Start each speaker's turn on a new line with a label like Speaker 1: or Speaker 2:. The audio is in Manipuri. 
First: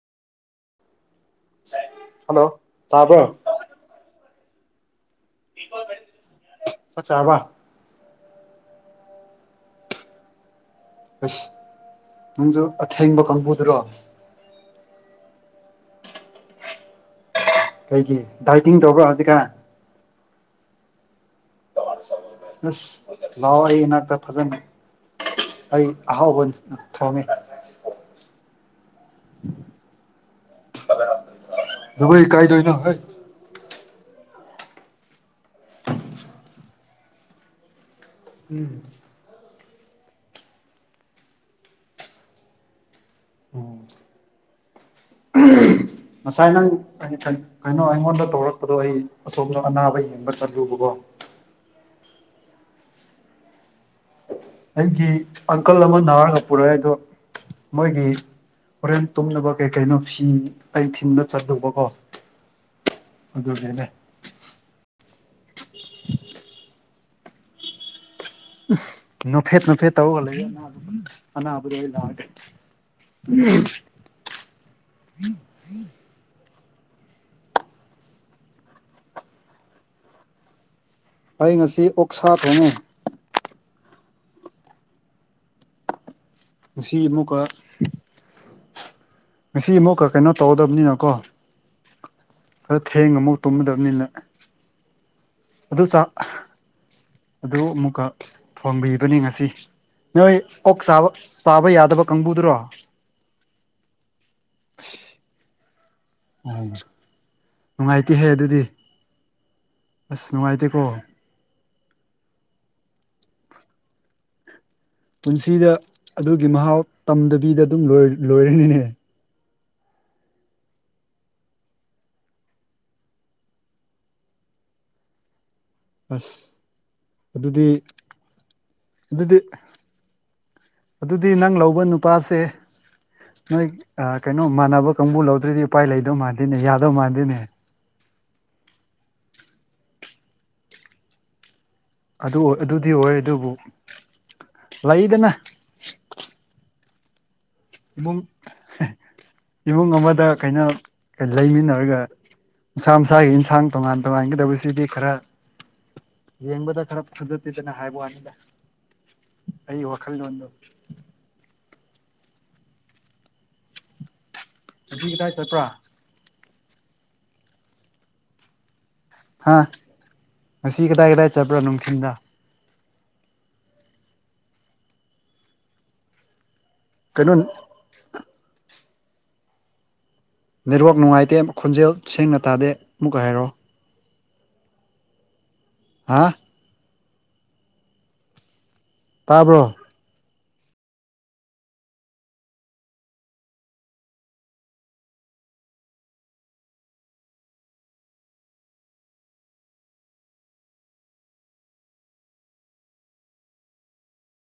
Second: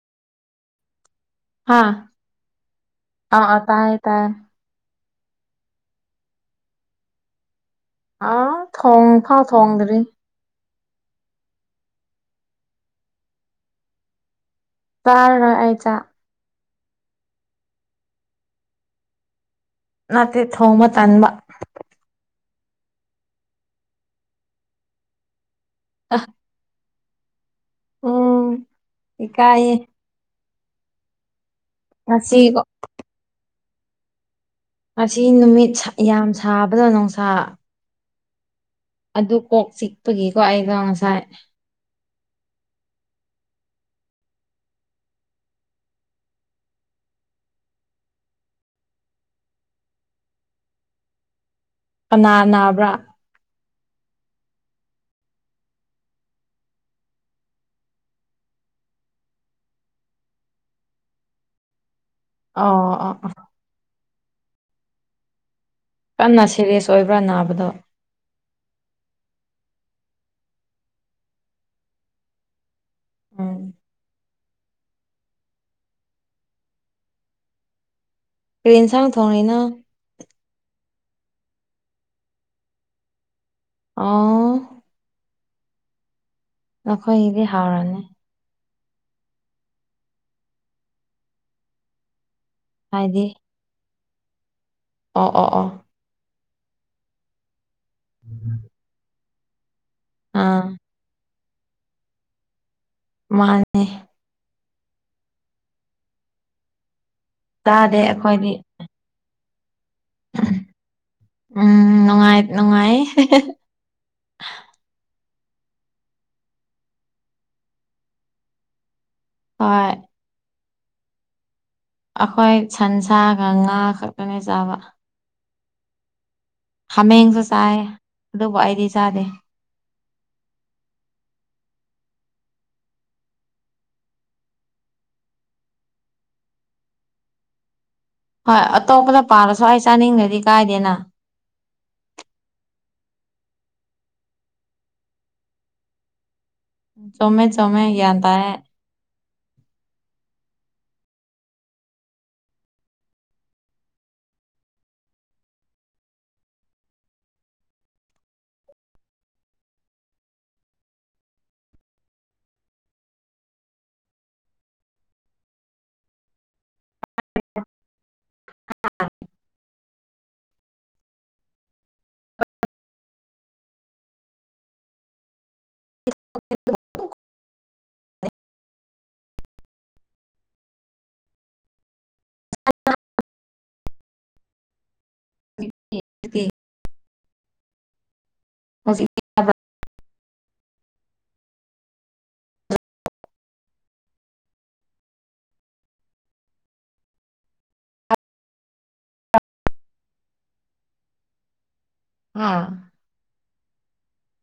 Speaker 1: ꯍꯥꯥ
Speaker 2: ꯍꯜꯂꯣ ꯇꯥꯕ꯭ꯔꯣ
Speaker 1: ꯑ ꯑ ꯇꯥꯏ ꯇꯥꯏ
Speaker 2: ꯁꯆꯥꯥꯕ
Speaker 1: ꯑꯥ ꯊꯣꯡ ꯐꯥ ꯊꯣꯡꯗ꯭ꯔꯤ
Speaker 2: ꯑꯁ ꯅꯪꯁꯨ ꯑꯊꯦꯡꯕ ꯀꯥꯡꯕꯨꯗꯨꯔꯣ
Speaker 1: ꯇꯥꯔꯔꯣꯏ ꯑꯩ ꯆꯥꯛ
Speaker 2: ꯀꯩꯒꯤ ꯗꯥꯏꯇꯤꯡ ꯇꯧꯕ꯭ꯔꯥ ꯍꯧꯖꯤꯛꯀ
Speaker 1: ꯅꯠꯇꯦ ꯊꯣꯡꯕ ꯇꯟꯕ
Speaker 2: ꯑꯁ ꯂꯥꯛꯑꯣ ꯑꯩ ꯏꯅꯥꯛꯇ ꯐꯖꯅ ꯑꯩ ꯑꯍꯥꯎꯕ ꯊꯣꯝꯃꯦ
Speaker 1: ꯎꯝ ꯍꯀꯑ
Speaker 2: ꯕ ꯀꯥꯏꯗꯣ
Speaker 1: ꯉꯁꯤꯒꯣ
Speaker 2: ꯏꯅ ꯍꯣꯏ
Speaker 1: ꯉꯁꯤ ꯅꯨꯃꯤꯠ ꯌꯥꯝ ꯁꯥꯕꯗ ꯅꯨꯡꯁꯥ
Speaker 2: ꯎꯝ
Speaker 1: ꯑꯗꯨ ꯀꯣꯛ ꯆꯤꯛꯄꯒꯤꯀꯣ ꯑꯩꯗꯣ ꯉꯁꯥꯏ
Speaker 2: ꯎꯝ ꯉꯁꯥꯏ ꯅꯪ ꯑꯩꯅ ꯀꯩꯅꯣ ꯑꯩꯉꯣꯟꯗ ꯇꯧꯔꯛꯄꯗꯣ ꯑꯩ ꯑꯁꯣꯝꯗ ꯑꯅꯥꯕ ꯌꯦꯡꯕ ꯆꯠꯂꯨꯕꯀꯣ
Speaker 1: ꯀꯅꯥ ꯅꯥꯕ꯭ꯔꯥ
Speaker 2: ꯑꯩꯒꯤ ꯑꯪꯀꯜ ꯑꯃ ꯅꯥꯔꯒ ꯄꯨꯔꯛꯑꯦ ꯑꯗꯣ ꯃꯣꯏꯒꯤ ꯍꯣꯔꯦꯟ ꯇꯨꯝꯅꯕ ꯀꯩ ꯀꯩꯅꯣ ꯐꯤ ꯑꯩ ꯊꯤꯟꯕ ꯆꯠꯗꯧꯕ ꯀꯣ
Speaker 1: ꯑꯣ ꯑꯣ
Speaker 2: ꯑꯗꯨꯒꯤꯅꯦ
Speaker 1: ꯀꯟꯅ ꯁꯦꯔꯤꯌꯁ ꯑꯣꯏꯕ꯭ꯔꯥ ꯅꯥꯕꯗꯣ
Speaker 2: ꯎ ꯅꯨꯐꯦꯠ ꯅꯨꯐꯦꯠ ꯇꯧꯔꯒ ꯂꯩ ꯑꯅꯥꯕꯗꯤ ꯂꯥꯛꯑꯒꯦ ꯎꯝ
Speaker 1: ꯀꯦꯟꯁꯥꯡ ꯊꯣꯡꯅꯤꯅ
Speaker 2: ꯑꯩ ꯉꯁꯤ ꯑꯣꯛꯁꯥ ꯊꯣꯡꯉꯦ
Speaker 1: ꯑꯥ
Speaker 2: ꯉꯁꯤ ꯑꯃꯨꯛꯀ
Speaker 1: ꯅꯈꯣꯏꯒꯤꯗꯤ ꯍꯥꯎꯔꯅꯤ
Speaker 2: ꯉꯁꯤ ꯑꯃꯨꯛꯀ ꯀꯩꯅꯣ ꯇꯧꯒꯗꯕꯅꯤꯅꯀꯣ ꯈꯔ ꯊꯦꯡ
Speaker 1: ꯍꯥꯏꯗꯤ
Speaker 2: ꯑꯃꯐꯥꯎ ꯇꯨꯝꯃꯗꯕꯅꯤꯅ
Speaker 1: ꯑꯣ ꯑꯣ ꯑꯣ
Speaker 2: ꯑꯗꯨ ꯆ ꯑꯗꯨ ꯑꯃꯨꯛꯀ ꯐꯪꯕꯤꯕꯅꯤ ꯉꯁꯤ ꯅꯣꯏ
Speaker 1: ꯑꯥ
Speaker 2: ꯑꯣꯛ ꯁꯥꯕ ꯁꯥꯕ ꯌꯥꯗꯕ ꯀꯥꯡꯕꯨꯗꯨꯔꯣ
Speaker 1: ꯃꯥꯅꯦ
Speaker 2: ꯑꯗꯨ
Speaker 1: ꯇꯥꯗꯦ ꯑꯩꯈꯣꯏꯗꯤ
Speaker 2: ꯑꯁ ꯅꯨꯡꯉꯥꯏꯇꯦꯀꯣ
Speaker 1: ꯎꯝ ꯅꯨꯡꯉꯥꯏ ꯅꯨꯡꯉꯥꯏ
Speaker 2: ꯄꯨꯟꯁꯤꯗ ꯑꯗꯨꯒꯤ ꯃꯍꯥꯎ ꯇꯝꯗꯕꯤꯗ ꯑꯗꯨꯝ ꯂꯣꯏꯔꯅꯤꯅꯦ
Speaker 1: ꯍꯣꯏ ꯑꯩꯈꯣꯏ ꯁꯟꯁꯥꯒ ꯉꯥ ꯈꯛꯀꯅꯦ ꯆꯥꯕ
Speaker 2: ꯑꯁ
Speaker 1: ꯍꯥꯃꯦꯡꯁꯨ
Speaker 2: ꯑꯗꯨꯗꯤ
Speaker 1: ꯆꯥꯏ ꯑꯗꯨꯕꯨ ꯑꯩꯗꯤ ꯆꯥꯗꯦ
Speaker 2: ꯑꯗꯨꯗꯤ ꯑꯗꯨꯗꯤ ꯅꯪ ꯂꯧꯕ ꯅꯨꯄꯥꯁꯦ ꯅꯣꯏ ꯀꯩꯅꯣ ꯃꯥꯟꯅꯕ ꯀꯥꯡꯕꯨ ꯂꯧꯗ꯭ꯔꯗꯤ ꯎꯄꯥꯏ ꯂꯩꯗꯧ ꯃꯥꯟꯗꯦꯅꯦ ꯌꯥꯗꯧ ꯃꯥꯟꯗꯦꯅꯦ
Speaker 1: ꯍꯣꯏ ꯑꯇꯣꯞꯄꯗ ꯄꯥꯂꯁꯨ ꯑꯩ ꯆꯥꯅꯤꯡꯗ꯭ꯔꯗꯤ ꯀꯥꯏꯗꯦꯅ
Speaker 2: ꯑꯗꯨ ꯑꯗꯨꯗꯤ ꯑꯣꯏ ꯑꯗꯨꯕꯨ ꯂꯩꯗꯅ
Speaker 1: ꯇꯃꯦ
Speaker 2: ꯏꯃꯨꯡ ꯏꯃꯨꯡ ꯑꯃꯗ ꯀꯩꯅ ꯂꯩꯃꯤꯟꯅꯔꯒ ꯃꯁꯥ ꯃꯁꯥꯒꯤ ꯏꯟꯁꯥꯡ ꯇꯣꯉꯥꯟ ꯇꯣꯉꯥꯟꯒꯗꯕꯁꯤꯗꯤ ꯈꯔ ꯌꯦꯡꯕꯗ ꯈꯔ ꯐꯖꯠꯇꯦꯗꯅ ꯍꯥꯏꯕ ꯋꯥꯅꯤꯗ ꯑꯩ ꯋꯥꯈꯜꯂꯣꯟꯗꯣ ꯑꯗꯨ ꯀꯗꯥꯏ ꯆꯠꯄ꯭ꯔꯥ ꯍꯥ ꯉꯁꯤ ꯀꯗꯥꯏ ꯀꯗꯥꯏ ꯆꯠꯄ꯭ꯔꯥ ꯅꯨꯡꯊꯤꯟꯗ
Speaker 1: [unintelligible]
Speaker 2: ꯀꯟ ꯅꯦꯠꯋꯥꯛ ꯅꯨꯡꯉꯥꯏꯇꯦ ꯈꯣꯟꯖꯦꯜ ꯁꯦꯡꯅ ꯇꯥꯗꯦ ꯑꯃꯨꯛꯀ ꯍꯥꯏꯔꯛꯑꯣ ꯍꯥ
Speaker 1: ꯦ ꯍꯧꯖꯤ
Speaker 2: ꯇꯥꯕ꯭ꯔꯣ
Speaker 1: ꯑꯥ